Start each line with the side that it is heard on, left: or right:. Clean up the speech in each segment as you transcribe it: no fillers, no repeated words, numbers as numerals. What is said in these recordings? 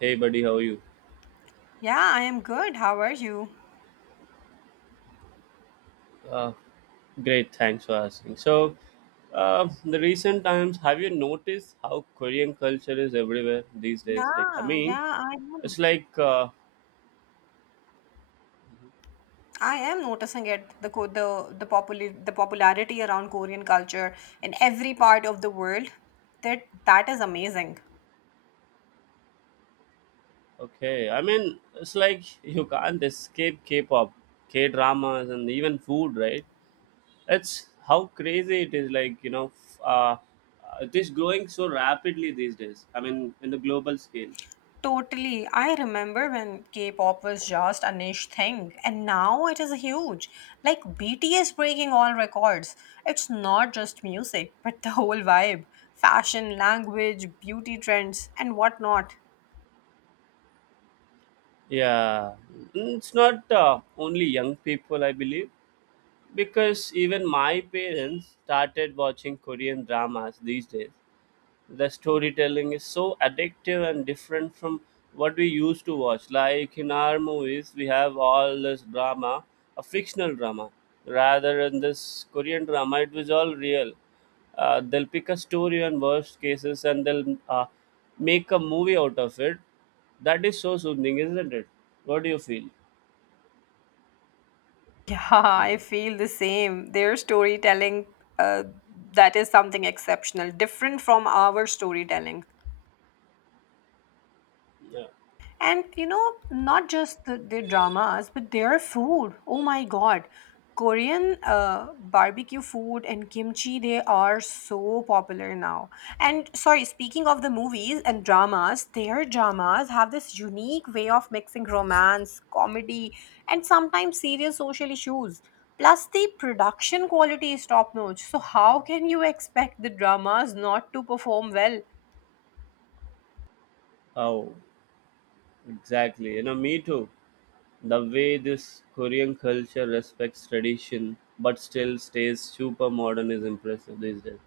right: Hey, buddy, how are you?
left: Yeah, I am good. How are you?
right: Uh, Great, thanks for asking. The recent times, have you noticed how Korean culture is everywhere these days? Like, I
left: Yeah,
right: mean,
left: yeah, I am.
right: it's like,
left: I am noticing it, the the popular the popularity around Korean culture in every part of the world. That is amazing.
right: okay, I mean, it's like you can't escape K pop, K dramas, and even food, right? It's how crazy it is, it is growing so rapidly these days. I mean, in the global scale.
left: Totally. I remember when K-pop was just a niche thing, and now it is huge. Like BTS breaking all records. It's not just music, but the whole vibe, fashion, language, beauty trends, and whatnot.
right: Yeah. Mm, it's not only young people, I believe, because even my parents started watching Korean dramas these days. The storytelling is so addictive and different from what we used to watch. Like in our movies we have all this drama, a fictional drama, rather than this Korean drama. It was all real. They'll pick a story on worst cases and they'll make a movie out of it. That is so soothing, isn't it? What do you feel?
left: Yeah, I feel the same. Their storytelling, uh, that is something exceptional, different from our storytelling. And you know, not just their dramas, but their food. Oh my God. Korean barbecue food and kimchi, they are so popular now. And sorry, speaking of the movies and dramas, their dramas have this unique way of mixing romance, comedy, and sometimes serious social issues. Plus, the production quality is top notch. So, how can you expect the dramas not to perform well?
right: Oh, exactly. You know, me too. The way this Korean culture respects tradition but still stays super modern is impressive these days.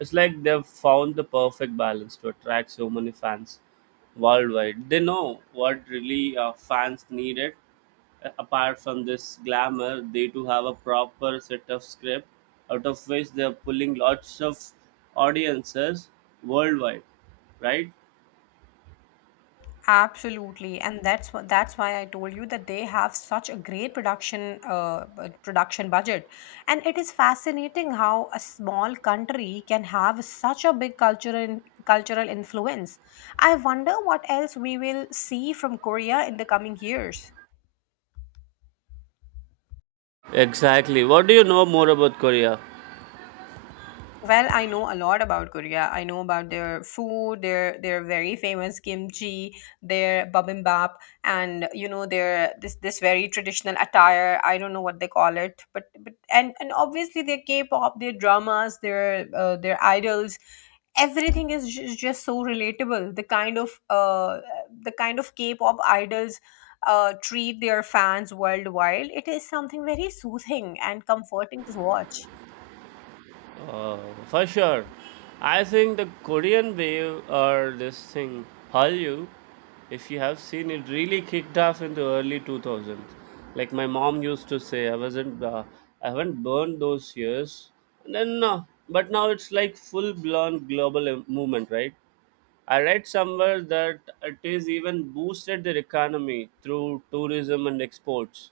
right: It's like they've found the perfect balance to attract so many fans worldwide. They know what really fans needed. Apart from this glamour, they too have a proper set of script out of which they're pulling lots of audiences worldwide, right?
left: Absolutely, and that's why I told you that they have such a great production production budget, and it is fascinating how a small country can have such a big cultural influence. I wonder what else we will see from Korea in the coming years.
right: Exactly. What do you know more about Korea?
left: Well, I know a lot about Korea. I know about their food, their very famous kimchi, their bibimbap, and you know their this very traditional attire. I don't know what they call it, but and obviously their K-pop, their dramas, their idols, everything is just so relatable. The kind of the kind of K-pop idols treat their fans worldwide. It is something very soothing and comforting to watch.
right: Uh, for sure. I think the Korean wave, or this thing, Hallyu, if you have seen it, really kicked off in the early 2000s. Like my mom used to say, I haven't burned those years. And then, uh, but now it's like full blown global movement, right? I read somewhere that it is even boosted their economy through tourism and exports.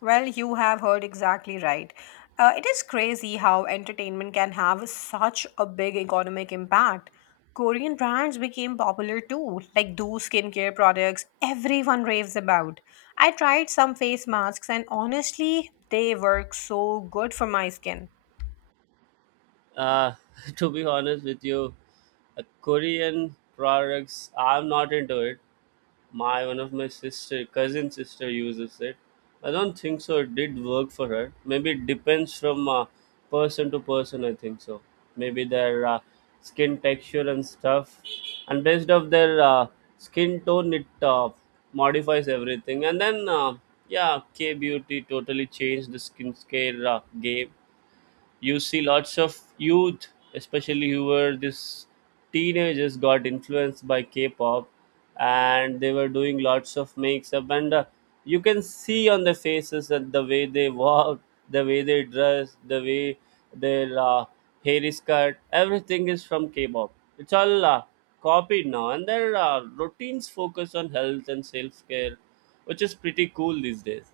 left: Well, you have heard exactly right. It is crazy how entertainment can have such a big economic impact. Korean brands became popular too, like those skincare products everyone raves about. I tried some face masks and honestly, they work so good for my skin.
right: Uh, to be honest with you, Korean products, I'm not into it. My one of my sister, cousin sister uses it. I don't think so. It did work for her. Maybe it depends from person to person, I think so. Maybe their skin texture and stuff, and based off their skin tone, it modifies everything. Yeah, K beauty totally changed the skincare game. You see lots of youth, especially who were this teenagers, got influenced by K-pop, and they were doing lots of makes up, and you can see on the faces that the way they walk, the way they dress, the way their hair is cut, everything is from K-pop. It's all copied now, and their routines focus on health and self-care, which is pretty cool these days.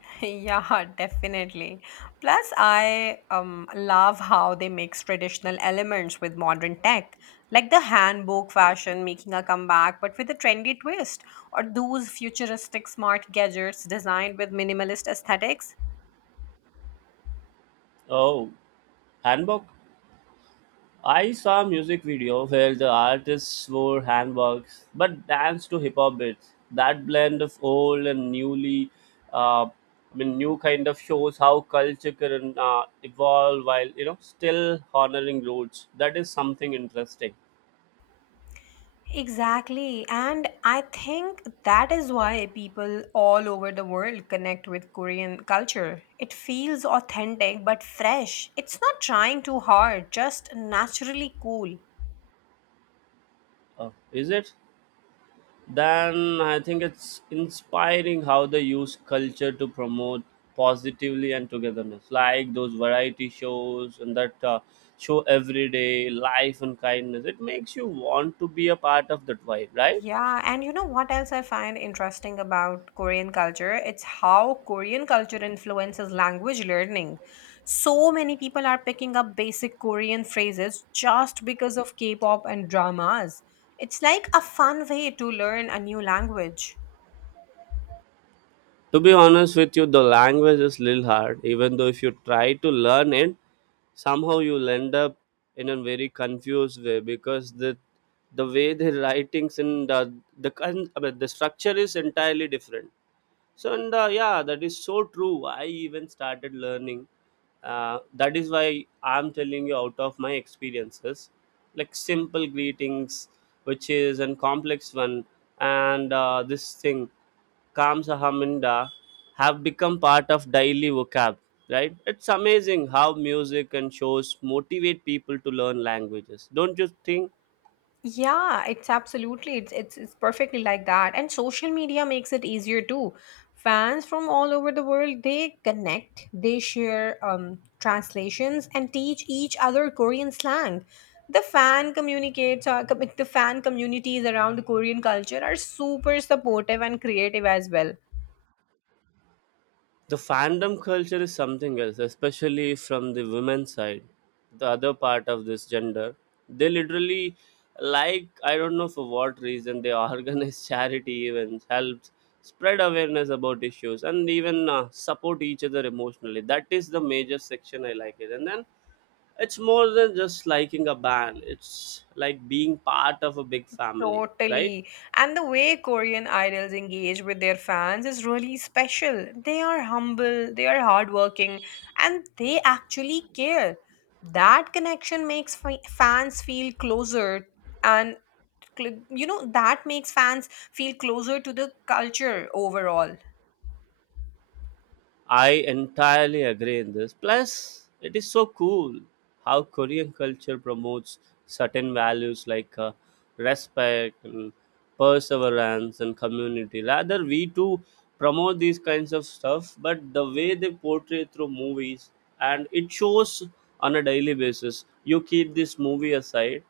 left: Yeah, definitely. Plus, I love how they mix traditional elements with modern tech, like the handbook fashion making a comeback, but with a trendy twist, or those futuristic smart gadgets designed with minimalist aesthetics.
right: Oh, Hanbok. I saw a music video where the artists wore handbags but danced to hip hop beats. That blend of old and newly, I mean, new kind of shows how culture can evolve while, you know, still honoring roots. That is something interesting.
left: Exactly. And I think that is why people all over the world connect with Korean culture. It feels authentic but fresh. It's not trying too hard, just naturally cool.
right: Uh, is it? Then I think it's inspiring how they use culture to promote positively and togetherness, like those variety shows and that show everyday life and kindness. It makes you want to be a part of that vibe, right?
left: Yeah, and you know what else I find interesting about Korean culture? It's how Korean culture influences language learning. So many people are picking up basic Korean phrases just because of K pop and dramas. It's like a fun way to learn a new language.
right: To be honest with you, the language is little hard. Even though if you try to learn it, somehow you'll end up in a very confused way, because the way the writings and the, con- I mean, the structure is entirely different. So and yeah, that is so true. I even started learning. That is why I'm telling you out of my experiences, like simple greetings, which is an complex one, and this thing, Kamsa Haminda, have become part of daily vocab. Right? It's amazing how music and shows motivate people to learn languages. Don't you think?
left: Yeah, it's absolutely it's perfectly like that. And social media makes it easier too. Fans from all over the world, they connect, they share translations and teach each other Korean slang. The fan communities around the Korean culture are super supportive and creative as well.
right: The fandom culture is something else, especially from the women's side, the other part of this gender. They literally, like I don't know for what reason, they organize charity events, helps spread awareness about issues, and even support each other emotionally. That is the major section I like it, and then it's more than just liking a band. It's like being part of a big family, right?
left: Totally. And the way Korean idols engage with their fans is really special. They are humble, they are hardworking, and they actually care. That connection makes fans feel closer and you know that makes fans feel closer to the culture overall.
right: I entirely agree in this. Plus, it is so cool how Korean culture promotes certain values like respect and perseverance and community. Rather, we too promote these kinds of stuff, but the way they portray through movies and it shows on a daily basis. You keep this movie aside,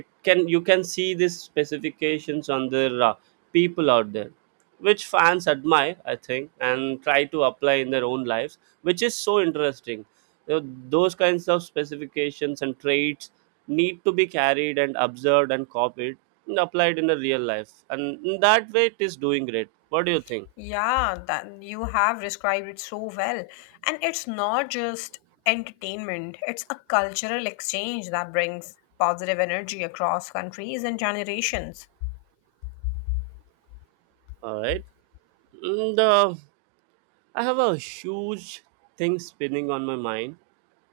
right: it can, you can see these specifications on their people out there, which fans admire, I think, and try to apply in their own lives, which is so interesting. You know, those kinds of specifications and traits need to be carried and observed and copied and applied in a real life, and in that way it is doing great. What do you think?
left: Yeah, that you have described it so well. And it's not just entertainment, it's a cultural exchange that brings positive energy across countries and generations.
right: All right, and I have a huge thing spinning on my mind,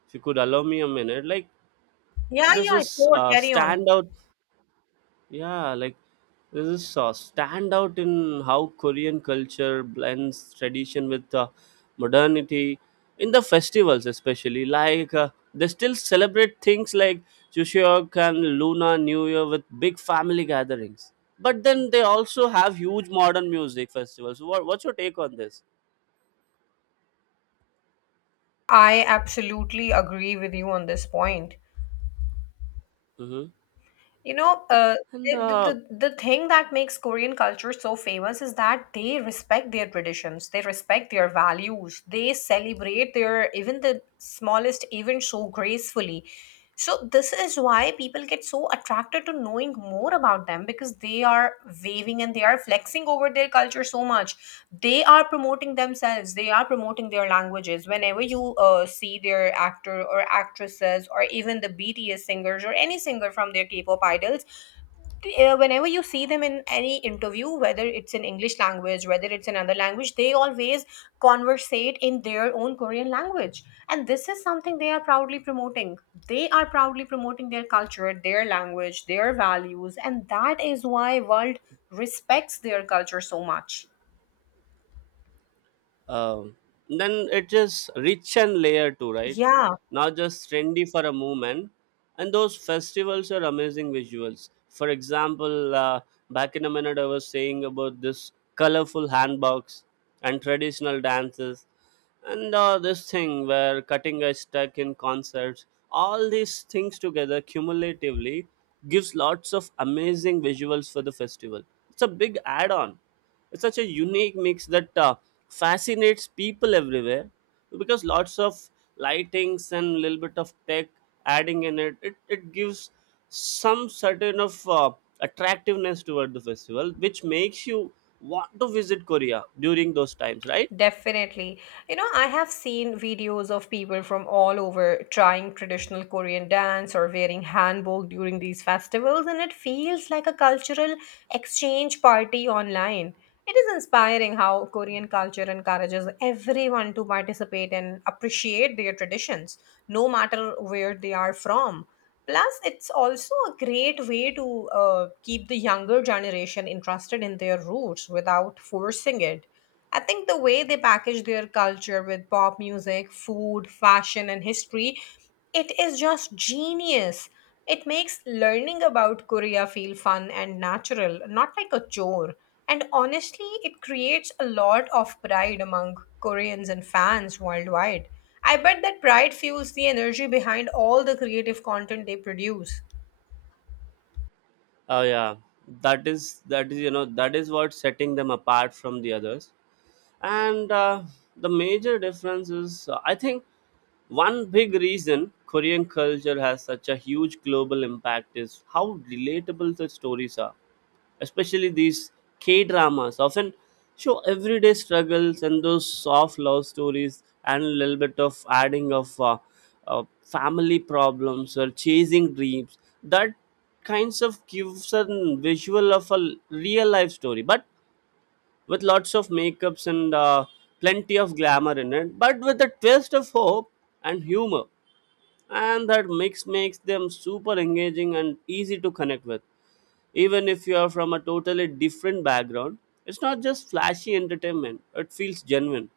right: if you could allow me a minute like.
left: Yeah,
right: This
left: yeah,
right: is
left: sure, carry on.
right: standout. Yeah, like this is stand out in how Korean culture blends tradition with modernity in the festivals, especially. They still celebrate things like Chuseok and Luna New Year with big family gatherings. But then they also have huge modern music festivals. What's your take on this?
left: I absolutely agree with you on this point.
right: Hmm.
left: You know,
right: And
left: the, the, the thing that makes Korean culture so famous is that they respect their traditions, they respect their values, they celebrate their even the smallest event so gracefully. So this is why people get so attracted to knowing more about them because they are waving and they are flexing over their culture so much. They are promoting themselves, they are promoting their languages, whenever you see their actor or actresses or even the BTS singers or any singer from their K-pop idols, whenever you see them in any interview, whether it's in English language, whether it's another language, they always conversate in their own Korean language. And this is something they are proudly promoting. They are proudly promoting their culture, their language, their values, and that is why world respects their culture so much.
right: Um, then it is rich and layer too, right?
left: Yeah.
right: Not just trendy for a moment. And those festivals are amazing visuals. For example, back in a minute I was saying about this colorful handbox and traditional dances, and this thing where cutting edge stuck in concerts, all these things together cumulatively gives lots of amazing visuals for the festival. It's a big add-on. It's such a unique mix that fascinates people everywhere, because lots of lightings and little bit of tech adding in it, it gives some certain of attractiveness toward the festival, which makes you want to visit Korea during those times, right?
left: Definitely. You know, I have seen videos of people from all over trying traditional Korean dance or wearing hanbok during these festivals, and it feels like a cultural exchange party online. It is inspiring how Korean culture encourages everyone to participate and appreciate their traditions, no matter where they are from. Plus, it's also a great way to keep the younger generation interested in their roots without forcing it. I think the way they package their culture with pop music, food, fashion, and history, it is just genius. It makes learning about Korea feel fun and natural, not like a chore. And honestly, it creates a lot of pride among Koreans and fans worldwide. I bet that pride fuels the energy behind all the creative content they produce.
right: Oh yeah, that is you know, that is what setting them apart from the others. And The major difference is, I think, one big reason Korean culture has such a huge global impact is how relatable the stories are, especially these K dramas often show everyday struggles and those soft love stories, and a little bit of adding of family problems or chasing dreams, that kinds of gives a visual of a real life story, but with lots of makeups and plenty of glamour in it, but with a twist of hope and humor. And that mix makes them super engaging and easy to connect with, even if you are from a totally different background. It's not just flashy entertainment, it feels genuine.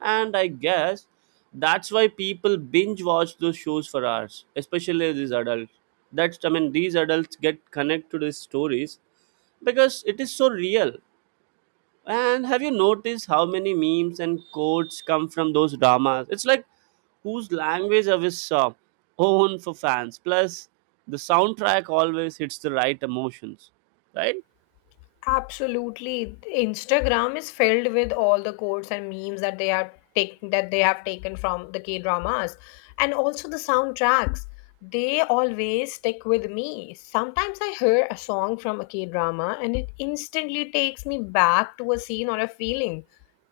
right: And I guess that's why people binge watch those shows for hours, especially these adults. That's, I mean, these adults get connected to these stories because it is so real. And have you noticed how many memes and quotes come from those dramas? It's like whose language of his own for fans. Plus, the soundtrack always hits the right emotions, right?
left: Absolutely. Instagram is filled with all the quotes and memes that they are taking that they have taken from the K dramas and also the soundtracks. They always stick with me. Sometimes I hear a song from a K drama and it instantly takes me back to a scene or a feeling.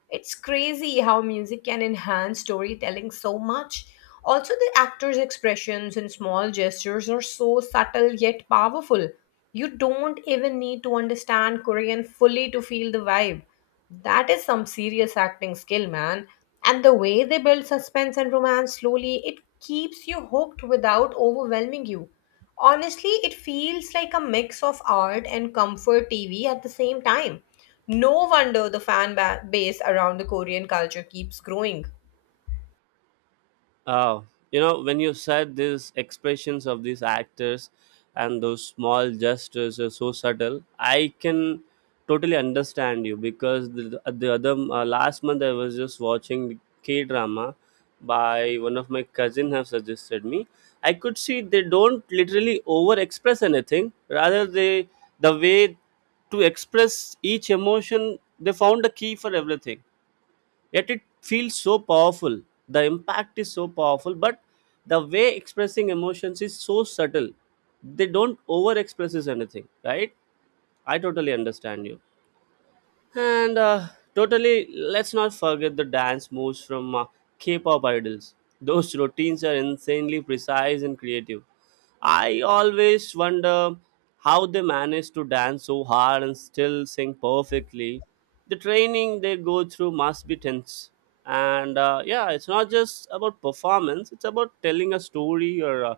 left: It's crazy how music can enhance storytelling so much. Also, the actors' expressions and small gestures are so subtle yet powerful. You don't even need to understand Korean fully to feel the vibe. That is some serious acting skill, man. And the way they build suspense and romance slowly, it keeps you hooked without overwhelming you. Honestly, it feels like a mix of art and comfort TV at the same time. No wonder the base around the Korean culture keeps growing.
right: Oh, you know, when you said these expressions of these actors and those small gestures are so subtle, I can totally understand you, because the other last month I was just watching K drama by one of my cousin have suggested me. I could see they don't literally over express anything, rather they, the way to express each emotion, they found a key for everything. Yet it feels so powerful. The impact is so powerful, but the way expressing emotions is so subtle, they don't over expresses anything, right? I totally understand you. And Totally, let's not forget the dance moves from K-pop idols. Those routines are insanely precise and creative. I always wonder how they manage to dance so hard and still sing perfectly. The training they go through must be tense. And Yeah, it's not just about performance, it's about telling a story or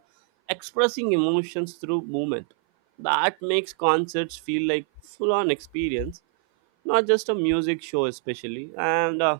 right: expressing emotions through movement. That makes concerts feel like full on experience, not just a music show, especially. And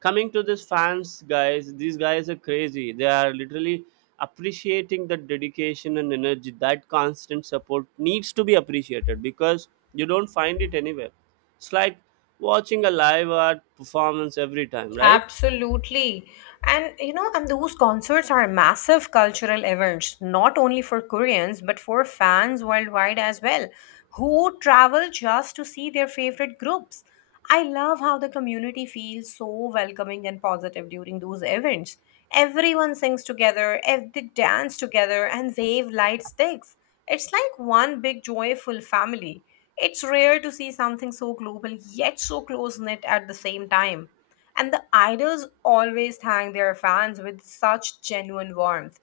right: Coming to this fans guys, these guys are crazy, they are literally appreciating the dedication and energy. That constant support needs to be appreciated, because you don't find it anywhere. It's like watching a live art performance every time, right?
left: Absolutely. And you know, and those concerts are massive cultural events, not only for Koreans, but for fans worldwide as well, who travel just to see their favorite groups. I love how the community feels so welcoming and positive during those events. Everyone sings together, they dance together, and wave light sticks. It's like one big joyful family. It's rare to see something so global yet so close knit at the same time. And the idols always thank their fans with such genuine warmth.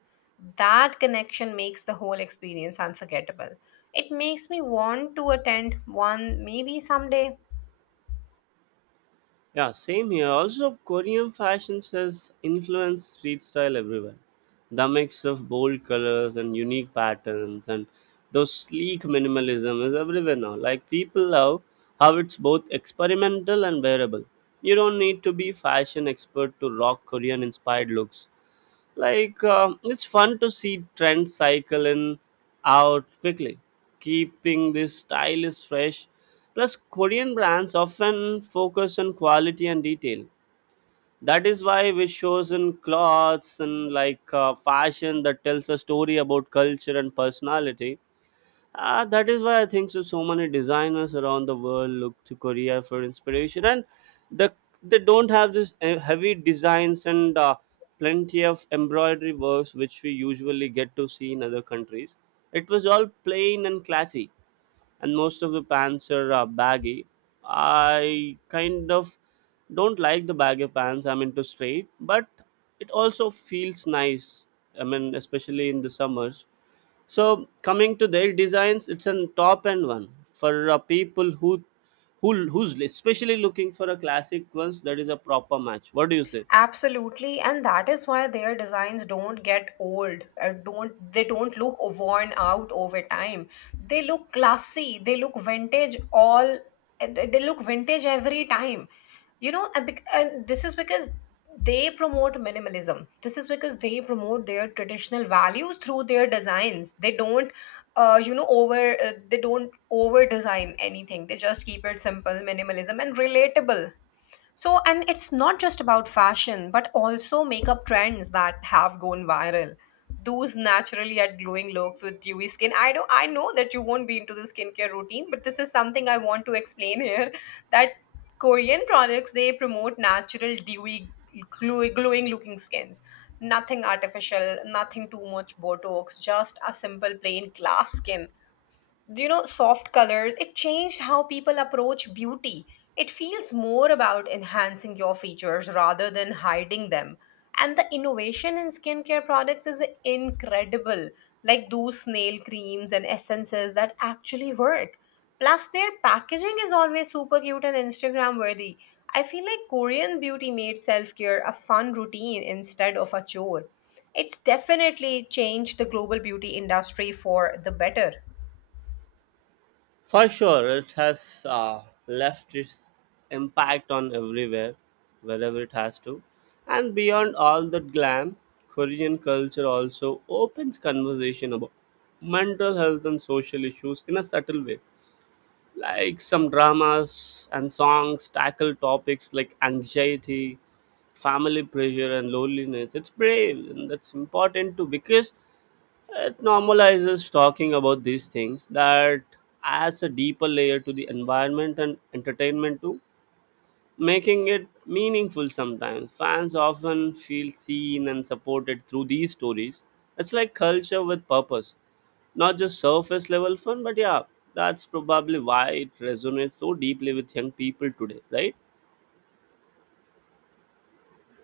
left: That connection makes the whole experience unforgettable. It makes me want to attend one maybe someday.
right: Yeah, same here. Also, Korean fashion has influenced street style everywhere. The mix of bold colors and unique patterns and those sleek minimalism is everywhere now. Like people love how it's both experimental and wearable. You don't need to be fashion expert to rock Korean inspired looks. It's fun to see trends cycle in out quickly, keeping this style is fresh. Plus, Korean brands often focus on quality and detail. That is why we shows in clothes and like fashion that tells a story about culture and personality. That is why I think so. So many designers around the world look to Korea for inspiration, and the they don't have this heavy designs and plenty of embroidery works which we usually get to see in other countries. It was all plain and classy, and most of the pants are baggy. I kind of don't like the baggy pants. I'm into straight, but it also feels nice. I mean, especially in the summers, so coming to their designs, it's a top end one for people who's especially looking for a classic ones. That is a proper match. What do you say?
left: Absolutely, and that is why their designs don't get old. Don't They don't look worn out over time. They look classy. They look vintage every time. You know, and, and this is because they promote minimalism. This is because they promote their traditional values through their designs. They don't, you know, over. They don't over design anything. They just keep it simple, minimalism, and relatable. So, and it's not just about fashion, but also makeup trends that have gone viral. Those naturally at glowing looks with dewy skin. I know that you won't be into the skincare routine, but this is something I want to explain here that Korean products they promote natural dewy glowing looking skins. Nothing artificial, nothing too much botox, just a simple plain glass skin, you know, soft colors? It changed how people approach beauty. It feels more about enhancing your features rather than hiding them. And the innovation in skincare products is incredible. Like those snail creams and essences that actually work. Plus, their packaging is always super cute and Instagram worthy. I feel like Korean beauty made self care a fun routine instead of a chore. It's definitely changed the global beauty industry for the better.
right: For sure, it has left its impact on everywhere, wherever it has to, and beyond all that glam, Korean culture also opens conversation about mental health and social issues in a subtle way, like some dramas and songs tackle topics like anxiety, family pressure and loneliness. It's brave, and that's important too, because it normalizes talking about these things that adds a deeper layer to the environment and entertainment too, making it meaningful. Sometimes fans often feel seen and supported through these stories. It's like culture with purpose, not just surface level fun. But yeah, that's probably why it resonates so deeply with young people today, right?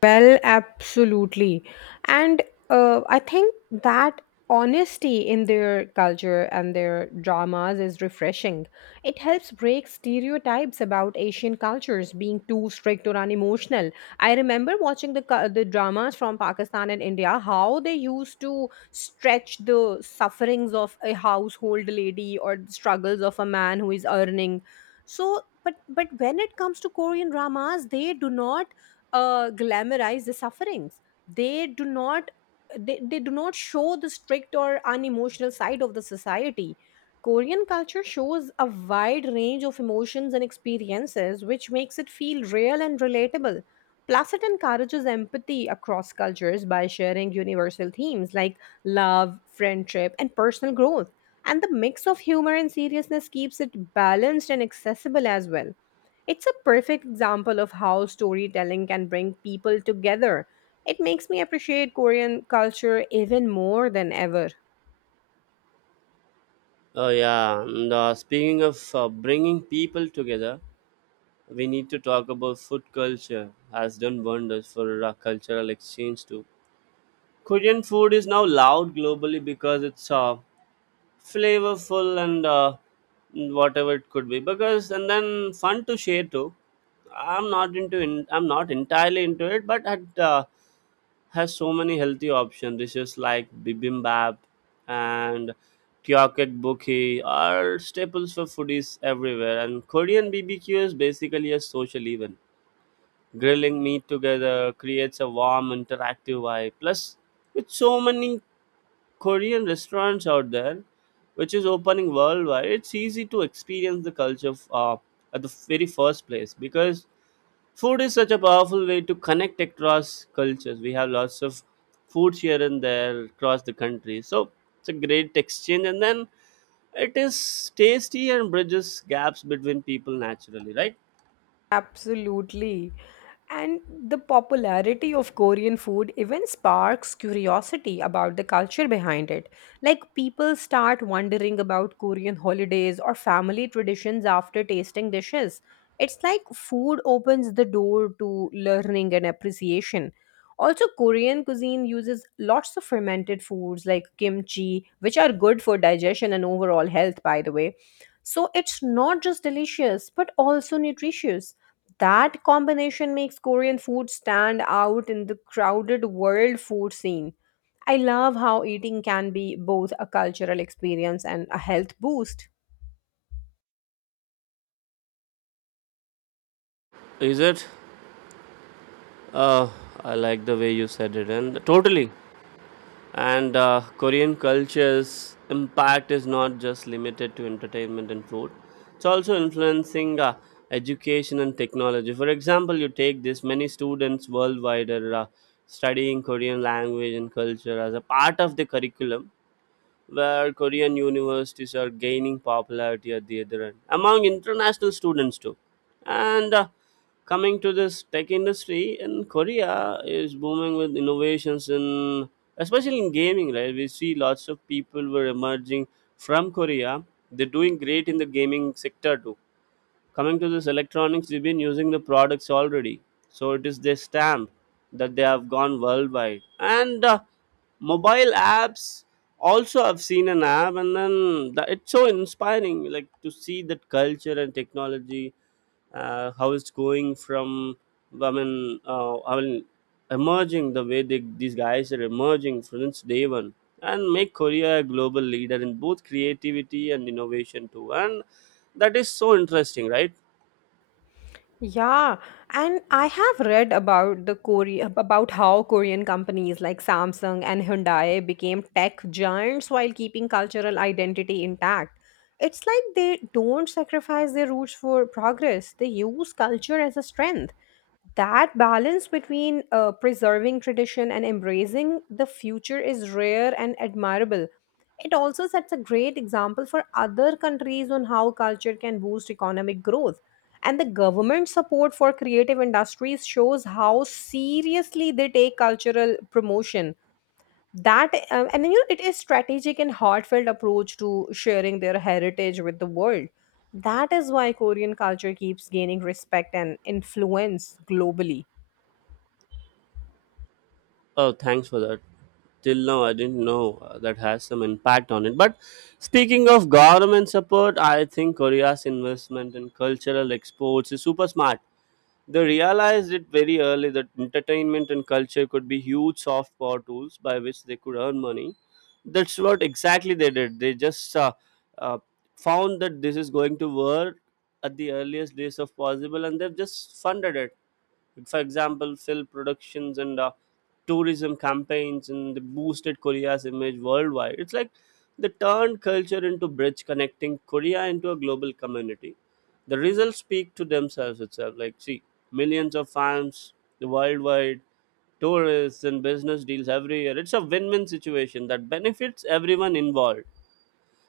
left: Well, absolutely. And I think that honesty in their culture and their dramas is refreshing. It helps break stereotypes about Asian cultures being too strict or unemotional. I remember watching the dramas from Pakistan and India, how they used to stretch the sufferings of a household lady or the struggles of a man who is earning. But when it comes to Korean dramas, they do not glamorize the sufferings. they do not they do not show the strict or unemotional side of the society. Korean culture shows a wide range of emotions and experiences, which makes it feel real and relatable. Plus, it encourages empathy across cultures by sharing universal themes like love, friendship, and personal growth. And the mix of humor and seriousness keeps it balanced and accessible as well. It's a perfect example of how storytelling can bring people together. It makes me appreciate Korean culture even more than ever.
right: Oh yeah, and speaking of bringing people together, we need to talk about food. Culture has done wonders for cultural exchange too. Korean food is now loud globally because it's flavorful and whatever it could be, because, and then fun to share too. I'm not entirely into it, but it has so many healthy option dishes like bibimbap and kyoket bukhi are staples for foodies everywhere. And Korean bbq is basically a social event. Grilling meat together creates a warm interactive vibe. Plus, with so many Korean restaurants out there, which is opening worldwide, it's easy to experience the culture of, at the very first place, because food is such a powerful way to connect across cultures. We have lots of foods here and there across the country, so it's a great exchange. And then it is tasty and bridges gaps between people naturally, right?
left: Absolutely. And the popularity of Korean food even sparks curiosity about the culture behind it. Like, people start wondering about Korean holidays or family traditions after tasting dishes. It's like food opens the door to learning and appreciation. Also, Korean cuisine uses lots of fermented foods like kimchi, which are good for digestion and overall health, by the way. So, it's not just delicious, but also nutritious. That combination makes Korean food stand out in the crowded world food scene. I love how eating can be both a cultural experience and a health boost.
right: Is it? Uh, I like the way you said it, and totally. And Korean culture's impact is not just limited to entertainment and food, it's also influencing education and technology. For example, you take this, many students worldwide are studying Korean language and culture as a part of the curriculum, where Korean universities are gaining popularity at the other end among international students too. And coming to this, tech industry in Korea is booming with innovations in, especially in gaming, right? We see lots of people were emerging from Korea. They're doing great in the gaming sector too. Coming to this electronics, we've been using the products already, so it is their stamp that they have gone worldwide. And mobile apps, also I've seen an app. And then it's so inspiring, like to see that culture and technology, how it's going from, I mean, emerging the way these guys are emerging since day one, and make Korea a global leader in both creativity and innovation too. And that is so interesting, right?
left: Yeah, and I have read about the Korea about how Korean companies like Samsung and Hyundai became tech giants while keeping cultural identity intact. It's like they don't sacrifice their roots for progress. They use culture as a strength. That balance between preserving tradition and embracing the future is rare and admirable. It also sets a great example for other countries on how culture can boost economic growth. And the government support for creative industries shows how seriously they take cultural promotion. That And you know, it is strategic and heartfelt approach to sharing their heritage with the world. That is why Korean culture keeps gaining respect and influence globally.
right: Oh, thanks for that. Till now, I didn't know that has some impact on it. But speaking of government support, I think Korea's investment in cultural exports is super smart. They realized it very early that entertainment and culture could be huge soft power tools by which they could earn money. That's what exactly they did. They just uh, found that this is going to work at the earliest days of possible, and they've just funded it. Like, for example, film productions and tourism campaigns, and they boosted Korea's image worldwide. It's like they turned culture into bridge connecting Korea into a global community. The results speak to themselves itself. Like, see, millions of fans, the worldwide tourists and business deals every year. It's a win-win situation that benefits everyone involved.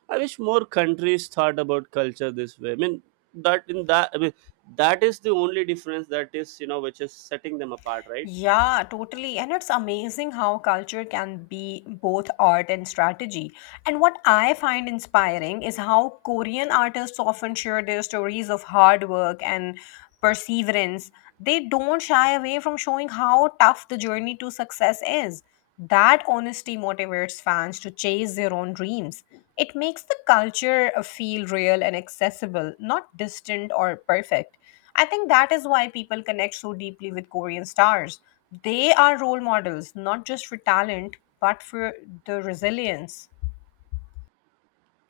right: I wish more countries thought about culture this way. I mean, that is the only difference, that is, you know, which is setting them apart, right?
left: Yeah, totally. And it's amazing how culture can be both art and strategy. And what I find inspiring is how Korean artists often share their stories of hard work and perseverance. They don't shy away from showing how tough the journey to success is. That honesty motivates fans to chase their own dreams. It makes the culture feel real and accessible, not distant or perfect. I think that is why people connect so deeply with Korean stars. They are role models, not just for talent, but for the resilience.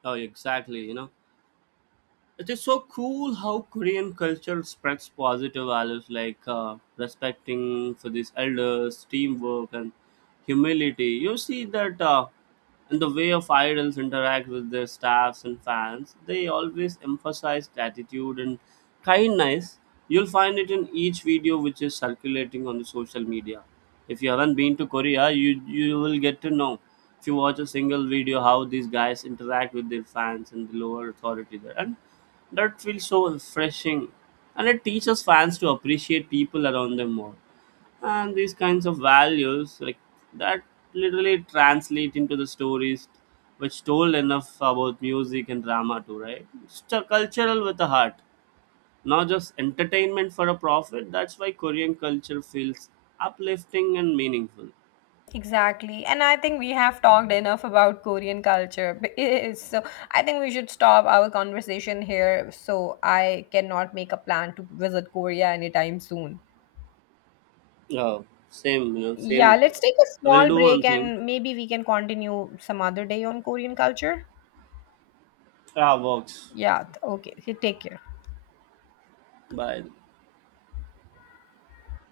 right: Oh, exactly. You know, it is so cool how Korean culture spreads positive values like respecting for these elders, teamwork, and humility. You see that in the way of idols interact with their staffs and fans, they always emphasize gratitude and kindness. You'll find it in each video which is circulating on the social media. If you haven't been to Korea, you will get to know. If you watch a single video how these guys interact with their fans and the lower authority there, and that feels so refreshing, and it teaches fans to appreciate people around them more. And these kinds of values like that literally translate into the stories which told enough about music and drama too, right? It's a cultural with a heart, not just entertainment for a profit. That's why Korean culture feels uplifting and meaningful.
left: Exactly. And I think we have talked enough about Korean culture. B- So I think we should stop our conversation here. So I cannot make a plan to visit Korea anytime soon.
right: Oh, same, you know,
left: Yeah,
right: same.
left: let's take a
right: I
left: small
right: will do one
left: break
right: thing.
left: and maybe we can continue some other day on Korean culture.
right: Ah, works.
left: Yeah, okay. Okay, take care.
right: Bye.